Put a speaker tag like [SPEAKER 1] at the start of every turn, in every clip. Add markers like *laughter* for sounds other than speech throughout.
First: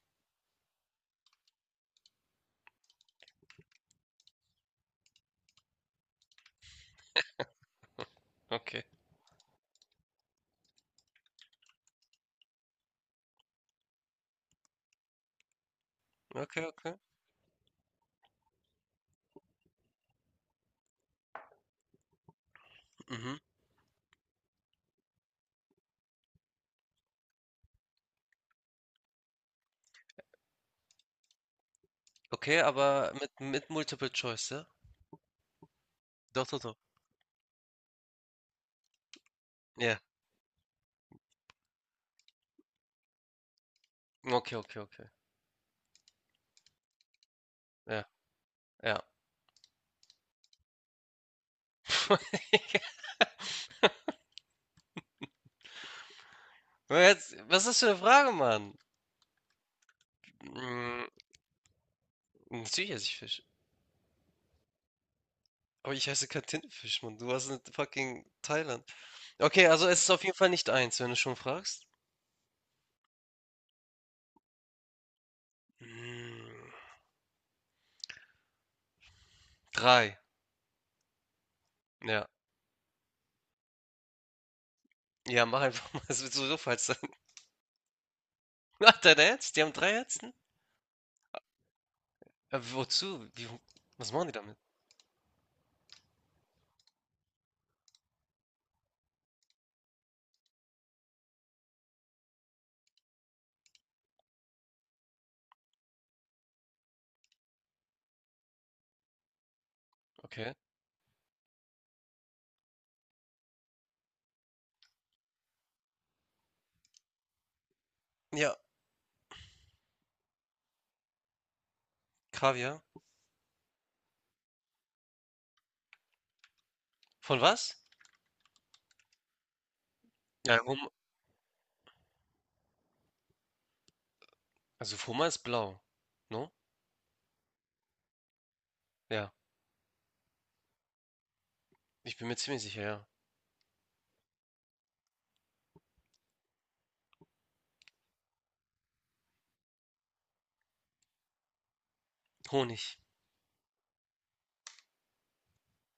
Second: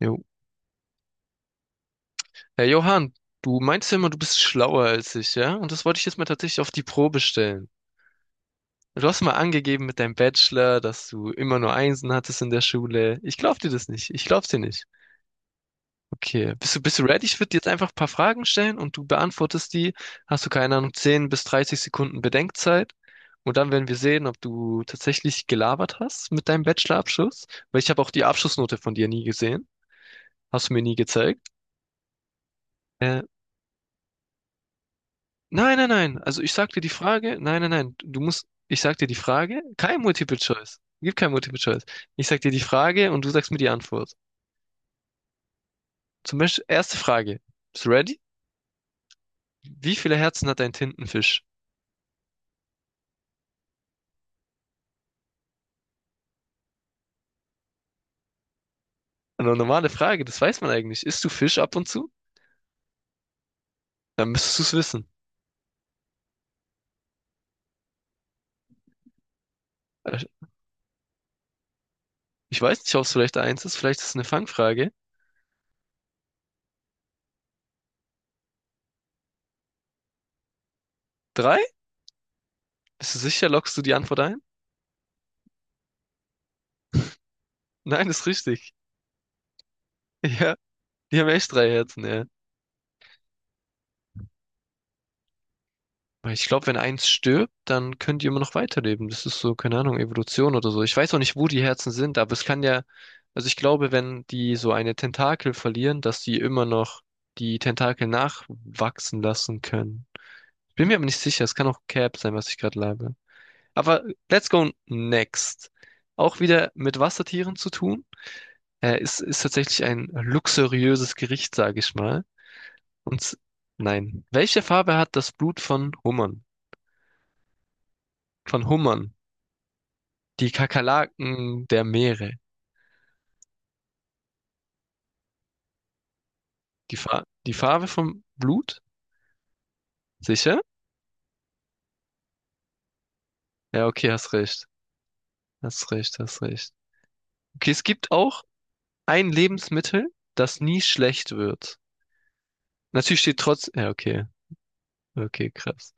[SPEAKER 1] Jo. Herr Johann, du meinst ja immer, du bist schlauer als ich, ja? Und das wollte ich jetzt mal tatsächlich auf die Probe stellen.
[SPEAKER 2] Okay,
[SPEAKER 1] Du hast mal angegeben mit deinem Bachelor, dass du immer nur Einsen hattest in der Schule. Ich glaub dir das nicht. Ich glaub's dir nicht. Okay,
[SPEAKER 2] okay,
[SPEAKER 1] bist du,
[SPEAKER 2] okay.
[SPEAKER 1] bist du ready? Ich würde dir jetzt einfach ein paar Fragen stellen und du beantwortest die. Hast du keine Ahnung, 10 bis 30 Sekunden Bedenkzeit.
[SPEAKER 2] Mhm.
[SPEAKER 1] Und dann werden wir sehen, ob du tatsächlich gelabert hast mit deinem Bachelorabschluss. Weil ich habe auch die Abschlussnote von dir nie gesehen. Hast du mir nie gezeigt.
[SPEAKER 2] Okay, aber
[SPEAKER 1] Äh,
[SPEAKER 2] mit Multiple Choice, ja?
[SPEAKER 1] Nein, nein, nein. Also
[SPEAKER 2] Doch,
[SPEAKER 1] ich
[SPEAKER 2] doch,
[SPEAKER 1] sag
[SPEAKER 2] doch.
[SPEAKER 1] dir die Frage, nein, nein, nein. Du musst, ich sag dir die Frage,
[SPEAKER 2] Ja.
[SPEAKER 1] kein Multiple Choice. Gibt kein Multiple Choice. Ich sag dir die Frage und du sagst mir die Antwort.
[SPEAKER 2] Okay, okay, okay.
[SPEAKER 1] Zum Beispiel, erste Frage. Bist du
[SPEAKER 2] Ja,
[SPEAKER 1] ready?
[SPEAKER 2] ja.
[SPEAKER 1] Wie viele Herzen hat ein Tintenfisch?
[SPEAKER 2] *laughs* Aber jetzt, was ist das für eine Frage, Mann?
[SPEAKER 1] Eine normale Frage, das weiß man eigentlich.
[SPEAKER 2] Mm,
[SPEAKER 1] Isst du Fisch ab und zu?
[SPEAKER 2] Natürlich esse ich Fisch.
[SPEAKER 1] Dann müsstest du es wissen.
[SPEAKER 2] Aber ich heiße kein Tintenfisch, Mann. Du warst in fucking Thailand. Okay, also es ist
[SPEAKER 1] Äh,
[SPEAKER 2] auf jeden Fall nicht eins, wenn du schon fragst.
[SPEAKER 1] Ich weiß nicht, ob es vielleicht eins ist, vielleicht ist es eine Fangfrage.
[SPEAKER 2] Mm, Drei.
[SPEAKER 1] Drei?
[SPEAKER 2] Ja.
[SPEAKER 1] Bist du sicher, lockst du die Antwort ein?
[SPEAKER 2] Ja, mach einfach mal. *laughs* Es wird sowieso falsch sein. *laughs*
[SPEAKER 1] Nein, ist richtig.
[SPEAKER 2] Ach, dein Ernst? Die haben drei Herzen?
[SPEAKER 1] *laughs* Ja, die haben echt drei Herzen, ja.
[SPEAKER 2] Wozu? Wie, was machen die damit?
[SPEAKER 1] Weil ich glaube, wenn eins stirbt, dann können die immer noch weiterleben. Das ist so, keine Ahnung, Evolution oder so. Ich weiß auch nicht, wo die Herzen sind, aber es kann ja, also ich glaube, wenn die so eine Tentakel verlieren, dass die immer noch die Tentakel nachwachsen lassen können.
[SPEAKER 2] Okay.
[SPEAKER 1] Bin mir aber nicht sicher, es kann auch Cap sein, was ich gerade labe. Aber let's go next. Auch wieder mit Wassertieren zu tun.
[SPEAKER 2] Ja,
[SPEAKER 1] Ist tatsächlich ein luxuriöses Gericht, sage ich mal.
[SPEAKER 2] Kaviar.
[SPEAKER 1] Und s- nein. Welche Farbe hat das Blut von Hummern?
[SPEAKER 2] Von was?
[SPEAKER 1] Von Hummern. Die
[SPEAKER 2] Ja, Hum
[SPEAKER 1] Kakerlaken der Meere.
[SPEAKER 2] also Hummer ist blau, no?
[SPEAKER 1] Die Farbe vom Blut?
[SPEAKER 2] Ja,
[SPEAKER 1] Sicher?
[SPEAKER 2] ich bin mir ziemlich sicher, ja.
[SPEAKER 1] Ja, okay, hast recht. Hast recht, hast recht. Okay, es gibt auch ein Lebensmittel, das nie schlecht wird.
[SPEAKER 2] Honig.
[SPEAKER 1] Natürlich steht trotz. Ja, okay. Okay, krass.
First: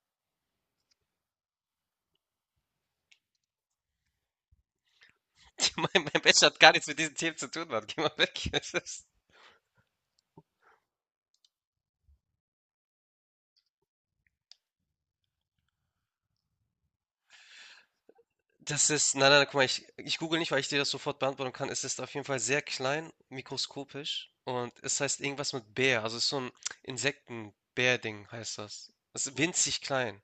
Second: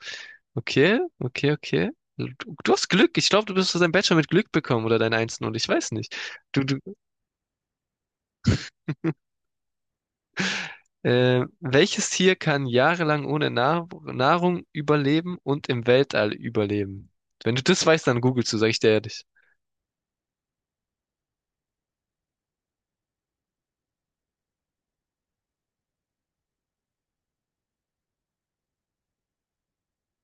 [SPEAKER 1] Okay, okay, okay. Du, du hast Glück. Ich glaube, du bist dein Bachelor mit Glück bekommen oder dein Einsen und ich
[SPEAKER 2] *laughs* Mein
[SPEAKER 1] weiß nicht.
[SPEAKER 2] mein Bachelor hat
[SPEAKER 1] Du,
[SPEAKER 2] gar
[SPEAKER 1] du,
[SPEAKER 2] nichts mit diesen Themen zu tun, Mann. Geh mal weg. *laughs*
[SPEAKER 1] welches Tier kann jahrelang ohne Nahrung überleben und im Weltall überleben? Wenn du das weißt, dann googelst du, sag ich
[SPEAKER 2] Das
[SPEAKER 1] dir
[SPEAKER 2] ist
[SPEAKER 1] ehrlich.
[SPEAKER 2] nein, nein, guck mal, ich google nicht, weil ich dir das sofort beantworten kann. Es ist auf jeden Fall sehr klein, mikroskopisch und es heißt irgendwas mit Bär. Also, es ist so 'n Insektenbär-Ding heißt das. Es ist winzig klein,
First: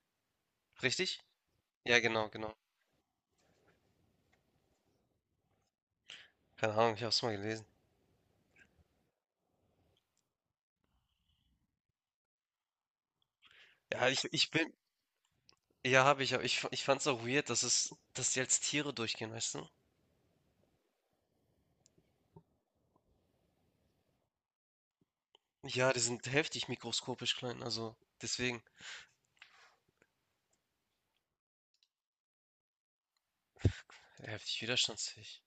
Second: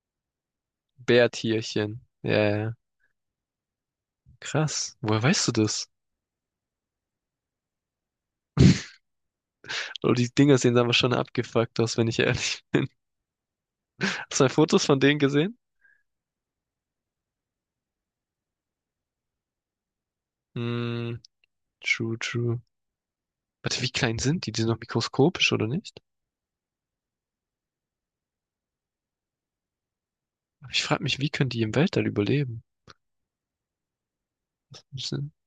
[SPEAKER 2] richtig? Ja,
[SPEAKER 1] Bärtierchen.
[SPEAKER 2] genau,
[SPEAKER 1] Ja, ja,
[SPEAKER 2] genau.
[SPEAKER 1] ja. Krass. Woher weißt du das?
[SPEAKER 2] Keine Ahnung, ich habe es mal gelesen.
[SPEAKER 1] Oh, die Dinger sehen aber schon abgefuckt aus, wenn ich ehrlich.
[SPEAKER 2] Ja,
[SPEAKER 1] *laughs*
[SPEAKER 2] ich
[SPEAKER 1] Hast du mal
[SPEAKER 2] ich bin
[SPEAKER 1] Fotos von denen gesehen?
[SPEAKER 2] ja, habe ich, aber ich fand's auch weird, dass es dass die als Tiere durchgehen, weißt du?
[SPEAKER 1] Hm, true, true. Warte, wie klein sind die? Die sind noch mikroskopisch, oder
[SPEAKER 2] Ja, die
[SPEAKER 1] nicht?
[SPEAKER 2] sind heftig mikroskopisch klein, also deswegen
[SPEAKER 1] Aber ich frage mich, wie können die im Weltall überleben?
[SPEAKER 2] heftig
[SPEAKER 1] Müssen-
[SPEAKER 2] widerstandsfähig.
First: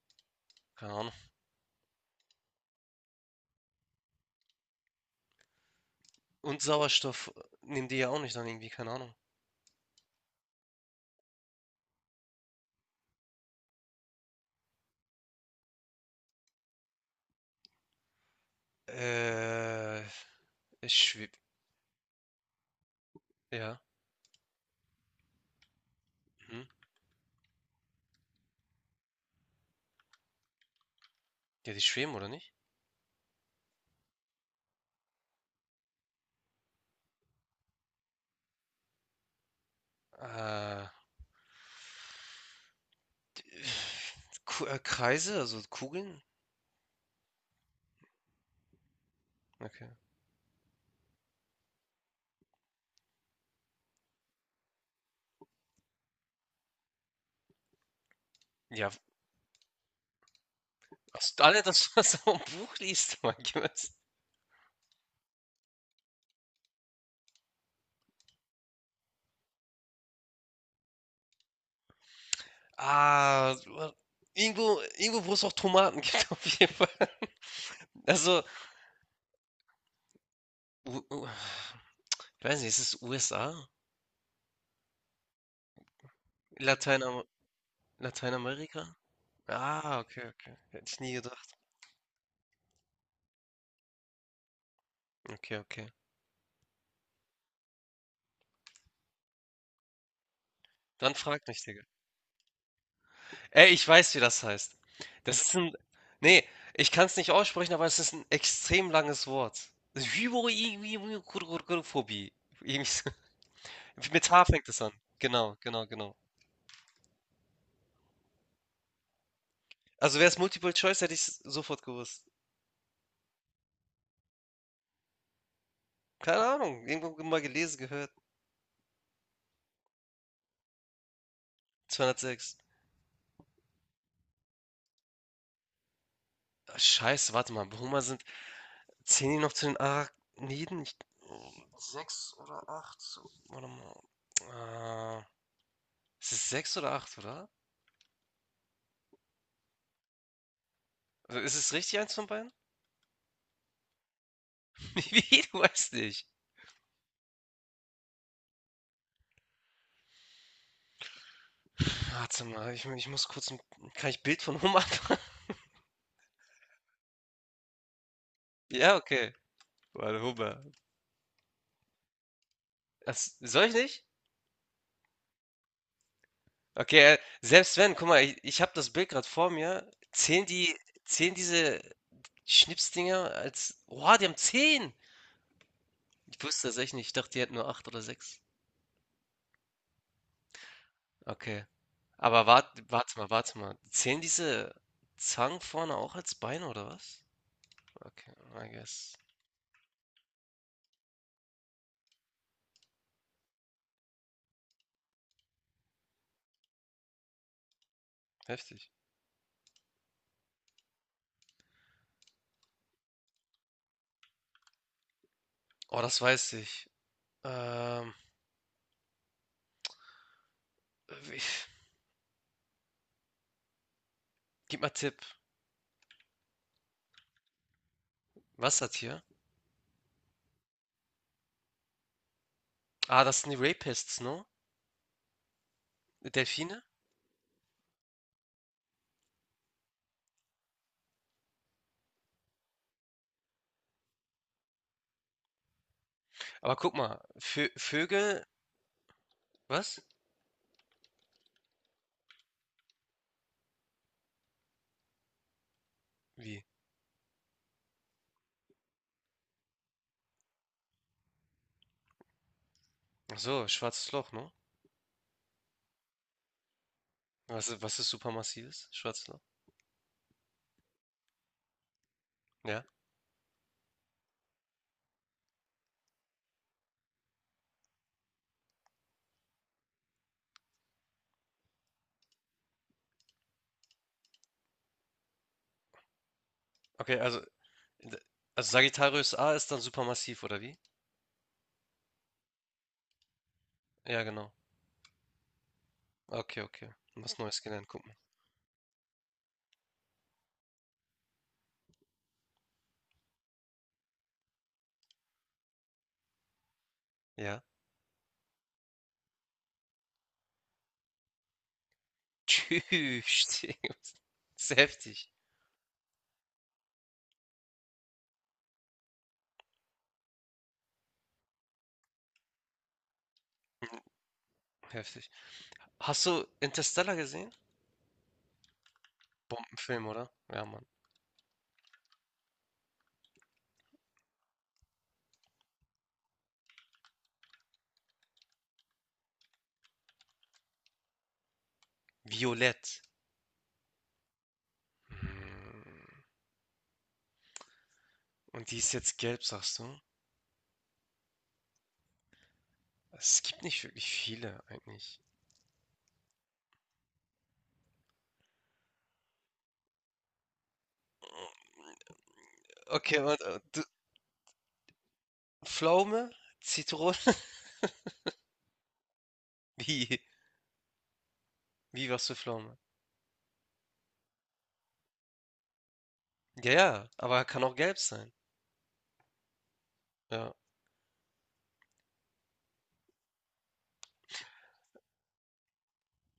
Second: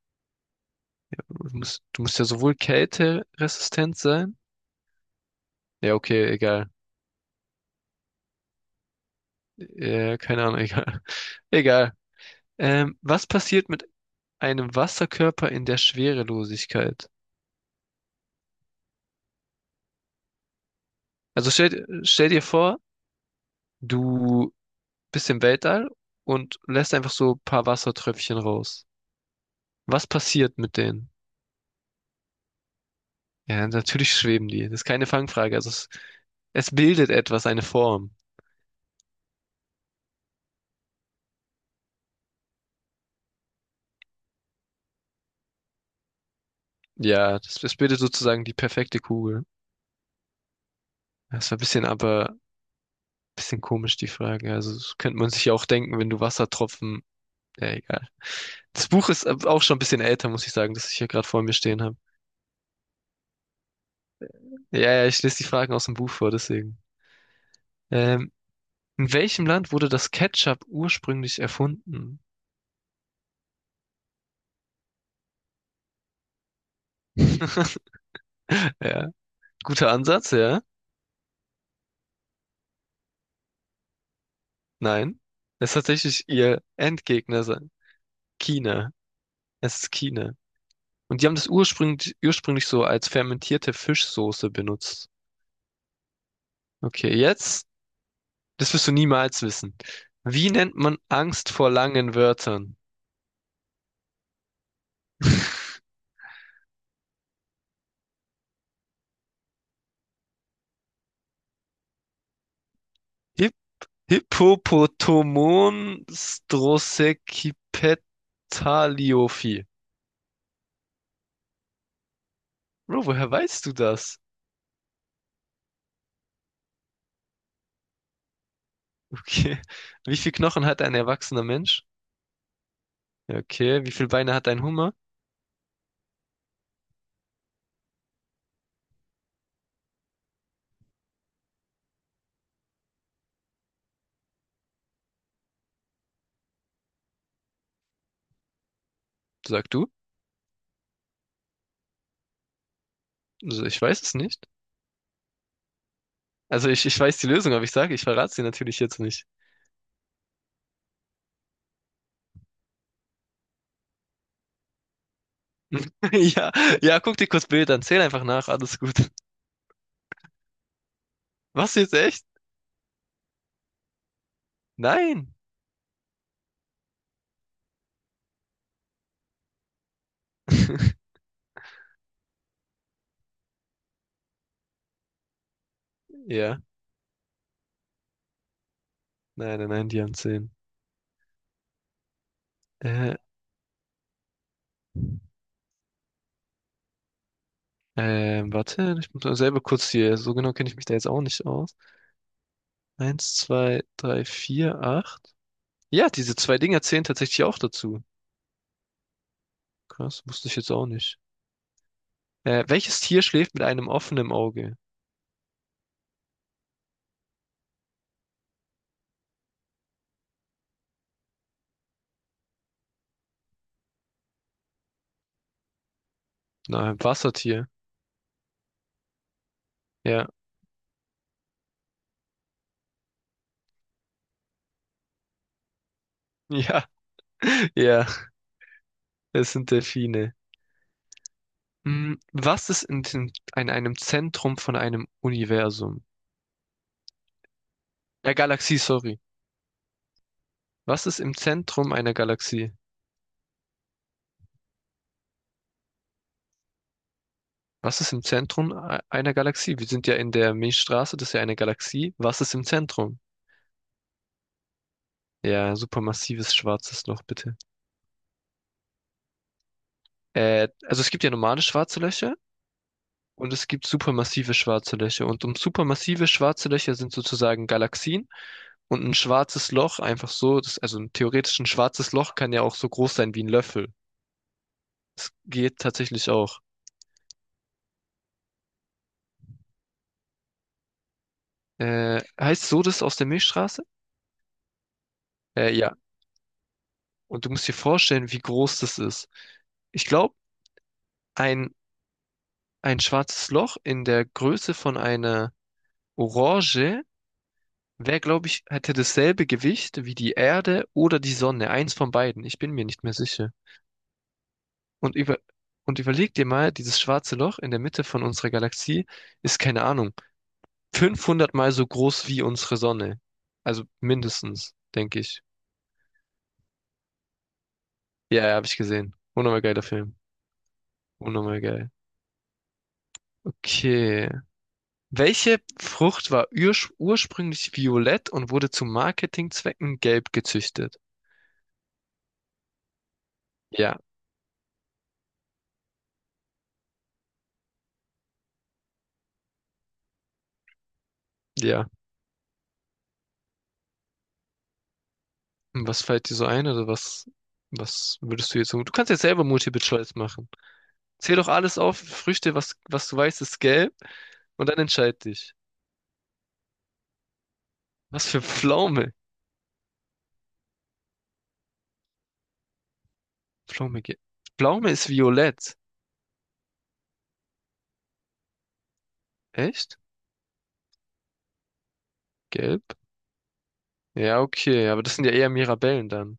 [SPEAKER 2] Keine Ahnung.
[SPEAKER 1] Du musst ja sowohl kälteresistent sein. Ja, okay,
[SPEAKER 2] Und
[SPEAKER 1] egal.
[SPEAKER 2] Sauerstoff nehmen die ja auch nicht dann irgendwie, keine Ahnung.
[SPEAKER 1] Keine Ahnung, egal. *laughs* Egal. Was passiert mit einem Wasserkörper in der Schwerelosigkeit?
[SPEAKER 2] Äh, Es schwebt.
[SPEAKER 1] Also stell dir vor,
[SPEAKER 2] Ja.
[SPEAKER 1] du bisschen Weltall und
[SPEAKER 2] Mhm.
[SPEAKER 1] lässt einfach so ein paar Wassertröpfchen raus. Was passiert mit denen?
[SPEAKER 2] Ja, die schweben, oder nicht?
[SPEAKER 1] Ja, natürlich schweben die. Das ist keine Fangfrage. Es bildet etwas, eine Form.
[SPEAKER 2] Äh, Kreise, also Kugeln?
[SPEAKER 1] Ja, das bildet sozusagen die perfekte Kugel.
[SPEAKER 2] Okay.
[SPEAKER 1] Das war ein bisschen, aber ein bisschen komisch, die Frage. Also das könnte man sich ja auch denken, wenn du Wassertropfen. Ja, egal. Das
[SPEAKER 2] Ja,
[SPEAKER 1] Buch ist auch schon ein bisschen älter, muss ich sagen, das ich hier gerade
[SPEAKER 2] hast du
[SPEAKER 1] vor mir
[SPEAKER 2] alle
[SPEAKER 1] stehen
[SPEAKER 2] das, *laughs*
[SPEAKER 1] habe.
[SPEAKER 2] was du im Buch liest, mein Gott.
[SPEAKER 1] Ja, ja, ich lese die Fragen aus dem Buch vor, deswegen. Ähm, in welchem Land wurde das Ketchup ursprünglich erfunden?
[SPEAKER 2] Ah, wa- Irgendwo, irgendwo, wo es auch Tomaten gibt, *laughs* auf jeden Fall.
[SPEAKER 1] *laughs*
[SPEAKER 2] Also,
[SPEAKER 1] Ja. Guter Ansatz, ja.
[SPEAKER 2] U U ich weiß nicht, ist es USA?
[SPEAKER 1] Nein. Es ist tatsächlich ihr
[SPEAKER 2] Lateinamer
[SPEAKER 1] Endgegner, China.
[SPEAKER 2] Lateinamerika?
[SPEAKER 1] Es ist
[SPEAKER 2] Ah, okay,
[SPEAKER 1] China.
[SPEAKER 2] okay. Hätte ich nie
[SPEAKER 1] Und die haben das
[SPEAKER 2] gedacht.
[SPEAKER 1] ursprünglich, ursprünglich so als fermentierte Fischsoße benutzt.
[SPEAKER 2] Okay, okay.
[SPEAKER 1] Okay, jetzt, das wirst du niemals wissen. Wie nennt man
[SPEAKER 2] Dann frag
[SPEAKER 1] Angst
[SPEAKER 2] mich,
[SPEAKER 1] vor
[SPEAKER 2] Digga.
[SPEAKER 1] langen Wörtern?
[SPEAKER 2] Ey, ich weiß, wie das heißt. Das ist ein.
[SPEAKER 1] *laughs*
[SPEAKER 2] Nee, ich kann es nicht aussprechen, aber es ist ein extrem langes Wort. Hypochondrophobie. Irgendwie so.
[SPEAKER 1] Hi
[SPEAKER 2] Mit H fängt es an. Genau, genau,
[SPEAKER 1] Hippopotomon
[SPEAKER 2] genau.
[SPEAKER 1] Strosekipetaliophi.
[SPEAKER 2] Also wäre es Multiple Choice, hätte ich es sofort gewusst.
[SPEAKER 1] Bro, woher weißt du das?
[SPEAKER 2] Keine Ahnung, irgendwo mal gelesen, gehört.
[SPEAKER 1] Okay. Wie viel Knochen hat ein erwachsener Mensch?
[SPEAKER 2] 206.
[SPEAKER 1] Ja, okay. Wie viele Beine hat ein Hummer?
[SPEAKER 2] Ah, Scheiße, warte mal. Hummer sind Zählen die noch zu den Arachniden? Sechs oder acht? So, warte mal. Ist es sechs oder acht, oder?
[SPEAKER 1] Sag du?
[SPEAKER 2] Also ist es richtig, eins von beiden?
[SPEAKER 1] Also ich weiß es nicht.
[SPEAKER 2] *laughs* Wie, du weißt nicht.
[SPEAKER 1] Also ich weiß die Lösung, aber ich sage, ich verrate sie natürlich jetzt nicht.
[SPEAKER 2] Warte mal, ich muss kurz ein. Kann ich Bild von Hummer machen? *laughs*
[SPEAKER 1] *laughs* Ja, ja, guck dir kurz Bilder an, zähl einfach nach, alles
[SPEAKER 2] Ja,
[SPEAKER 1] gut. *laughs*
[SPEAKER 2] okay. Warte, Hummer.
[SPEAKER 1] Was jetzt echt?
[SPEAKER 2] Das, soll ich nicht?
[SPEAKER 1] Nein.
[SPEAKER 2] Okay, selbst wenn, guck mal, ich habe das Bild gerade vor mir.
[SPEAKER 1] *laughs*
[SPEAKER 2] Zählen diese Schnipsdinger als. Oha, die haben zehn! Ich
[SPEAKER 1] Ja,
[SPEAKER 2] wusste das echt nicht. Ich dachte, die hätten nur acht oder sechs.
[SPEAKER 1] nein, nein, nein, die haben zehn.
[SPEAKER 2] Okay. Aber warte, warte
[SPEAKER 1] Äh,
[SPEAKER 2] mal, warte mal. Zählen diese Zangen vorne auch als Beine oder was? Okay, I
[SPEAKER 1] warte, ich
[SPEAKER 2] guess.
[SPEAKER 1] muss mal selber kurz hier, so genau kenne ich mich da jetzt auch nicht aus. Eins, zwei, drei, vier, acht. Ja, diese zwei Dinger zählen tatsächlich auch dazu.
[SPEAKER 2] Heftig.
[SPEAKER 1] Krass, wusste ich jetzt auch nicht. Welches Tier schläft mit einem offenen Auge?
[SPEAKER 2] Oh, das weiß ich. Ähm, wie- Gib mal Tipp.
[SPEAKER 1] Na, ein Wassertier.
[SPEAKER 2] Wassertier.
[SPEAKER 1] Ja,
[SPEAKER 2] Ah, das sind die Rapists, ne?
[SPEAKER 1] *laughs*
[SPEAKER 2] Delfine?
[SPEAKER 1] ja, ja. Es sind Delfine. Hm, was ist in einem Zentrum von einem Universum?
[SPEAKER 2] Aber guck mal, Vö Vögel,
[SPEAKER 1] Galaxie, sorry.
[SPEAKER 2] was?
[SPEAKER 1] Was ist im Zentrum einer Galaxie?
[SPEAKER 2] Wie?
[SPEAKER 1] Was ist im Zentrum einer Galaxie? Wir sind ja in der Milchstraße, das ist ja eine Galaxie. Was ist im Zentrum?
[SPEAKER 2] Ach so, schwarzes Loch, ne?
[SPEAKER 1] Ja, supermassives schwarzes Loch, bitte.
[SPEAKER 2] Was ist supermassives? Schwarzes Loch?
[SPEAKER 1] Also es gibt ja normale schwarze Löcher
[SPEAKER 2] Ja.
[SPEAKER 1] und es gibt supermassive schwarze Löcher. Und um supermassive schwarze Löcher sind sozusagen Galaxien. Und ein schwarzes Loch einfach so, das, also ein theoretisch ein schwarzes Loch kann ja auch so groß sein wie ein Löffel. Es geht tatsächlich auch.
[SPEAKER 2] Okay, d- also Sagittarius A ist dann supermassiv, oder wie?
[SPEAKER 1] Heißt so das aus der Milchstraße?
[SPEAKER 2] Ja, genau.
[SPEAKER 1] Ja.
[SPEAKER 2] Okay, okay. Was
[SPEAKER 1] Und du
[SPEAKER 2] Neues
[SPEAKER 1] musst dir
[SPEAKER 2] gelernt, guck mal.
[SPEAKER 1] vorstellen, wie groß das ist. Ich glaube, ein, ein schwarzes Loch in der Größe von einer Orange
[SPEAKER 2] Ja.
[SPEAKER 1] wäre, glaube ich, hätte dasselbe Gewicht wie die Erde oder die Sonne. Eins von beiden. Ich bin mir nicht mehr sicher.
[SPEAKER 2] Tschüss. *laughs* Das ist
[SPEAKER 1] Und
[SPEAKER 2] heftig,
[SPEAKER 1] über, und überleg dir mal, dieses schwarze Loch in der Mitte von unserer Galaxie ist, keine Ahnung, 500 mal so groß wie unsere Sonne. Also mindestens, denke
[SPEAKER 2] heftig.
[SPEAKER 1] ich.
[SPEAKER 2] Hast du Interstellar gesehen?
[SPEAKER 1] Ja, ja, habe ich gesehen. Unnormal geiler
[SPEAKER 2] Bombenfilm,
[SPEAKER 1] Film.
[SPEAKER 2] oder? Ja, Mann.
[SPEAKER 1] Unnormal geil. Okay. Welche Frucht war ursprünglich violett und wurde zu Marketingzwecken gelb gezüchtet?
[SPEAKER 2] Violett.
[SPEAKER 1] Ja,
[SPEAKER 2] Hm. Und die ist jetzt gelb, sagst du?
[SPEAKER 1] ja.
[SPEAKER 2] Es gibt nicht wirklich viele eigentlich.
[SPEAKER 1] Und was fällt dir so ein oder was, was würdest du jetzt so? Du kannst jetzt selber Multiple Choice machen. Zähl doch alles auf, Früchte, was du
[SPEAKER 2] Okay, und
[SPEAKER 1] weißt, ist gelb und dann entscheid dich.
[SPEAKER 2] Pflaume, Zitrone,
[SPEAKER 1] Was für Pflaume?
[SPEAKER 2] *laughs* wie, wie was für Pflaume?
[SPEAKER 1] Pflaume, ge- Pflaume ist violett.
[SPEAKER 2] Ja, ja, aber kann auch gelb sein.
[SPEAKER 1] Echt?
[SPEAKER 2] Ja,
[SPEAKER 1] Gelb? Ja, okay, aber das sind ja eher Mirabellen dann.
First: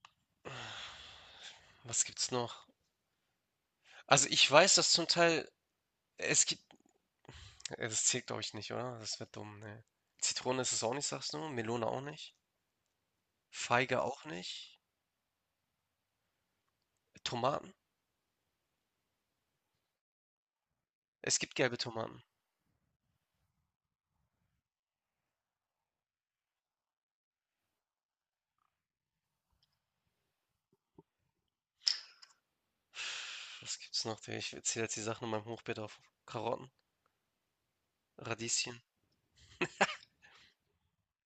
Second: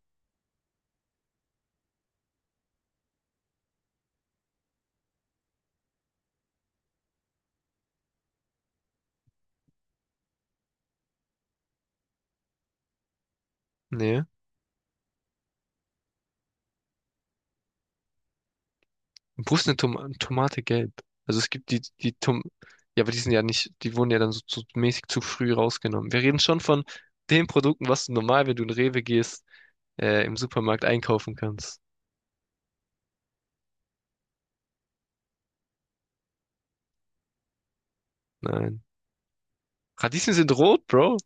[SPEAKER 2] was gibt's noch? Also ich weiß, dass zum Teil, es gibt, das zählt glaube ich nicht, oder? Das wird dumm, ne. Zitrone ist es auch nicht, sagst du? Melone auch nicht? Feige
[SPEAKER 1] Nee.
[SPEAKER 2] auch nicht. Tomaten?
[SPEAKER 1] Wo ist eine Tomate gelb?
[SPEAKER 2] Es
[SPEAKER 1] Also es
[SPEAKER 2] gibt
[SPEAKER 1] gibt
[SPEAKER 2] gelbe
[SPEAKER 1] die,
[SPEAKER 2] Tomaten.
[SPEAKER 1] Ja, aber die sind ja nicht, die wurden ja dann so, so mäßig zu früh rausgenommen. Wir reden schon von den Produkten, was du normal, wenn du in Rewe gehst, im Supermarkt einkaufen kannst.
[SPEAKER 2] Was gibt's noch? Ich zähle jetzt die Sachen in meinem Hochbeet auf. Karotten, Radieschen.
[SPEAKER 1] Nein.
[SPEAKER 2] *laughs*
[SPEAKER 1] Radieschen sind rot, Bro.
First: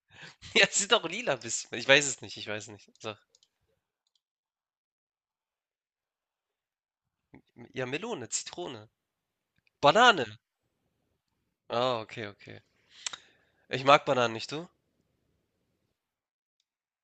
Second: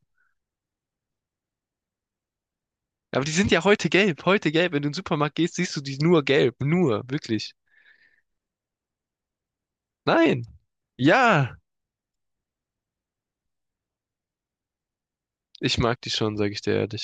[SPEAKER 2] Ja, es sind auch lila bisschen. Ich weiß es nicht, ich weiß es nicht. Sag.
[SPEAKER 1] Aber die sind ja heute gelb, heute gelb. Wenn du in den Supermarkt gehst, siehst du die nur gelb, nur, wirklich.
[SPEAKER 2] Ja, Melone, Zitrone. Banane.
[SPEAKER 1] Nein. Ja,
[SPEAKER 2] Ah, okay, okay. Ich mag Bananen nicht, du?
[SPEAKER 1] ich mag die schon, sage ich dir ehrlich.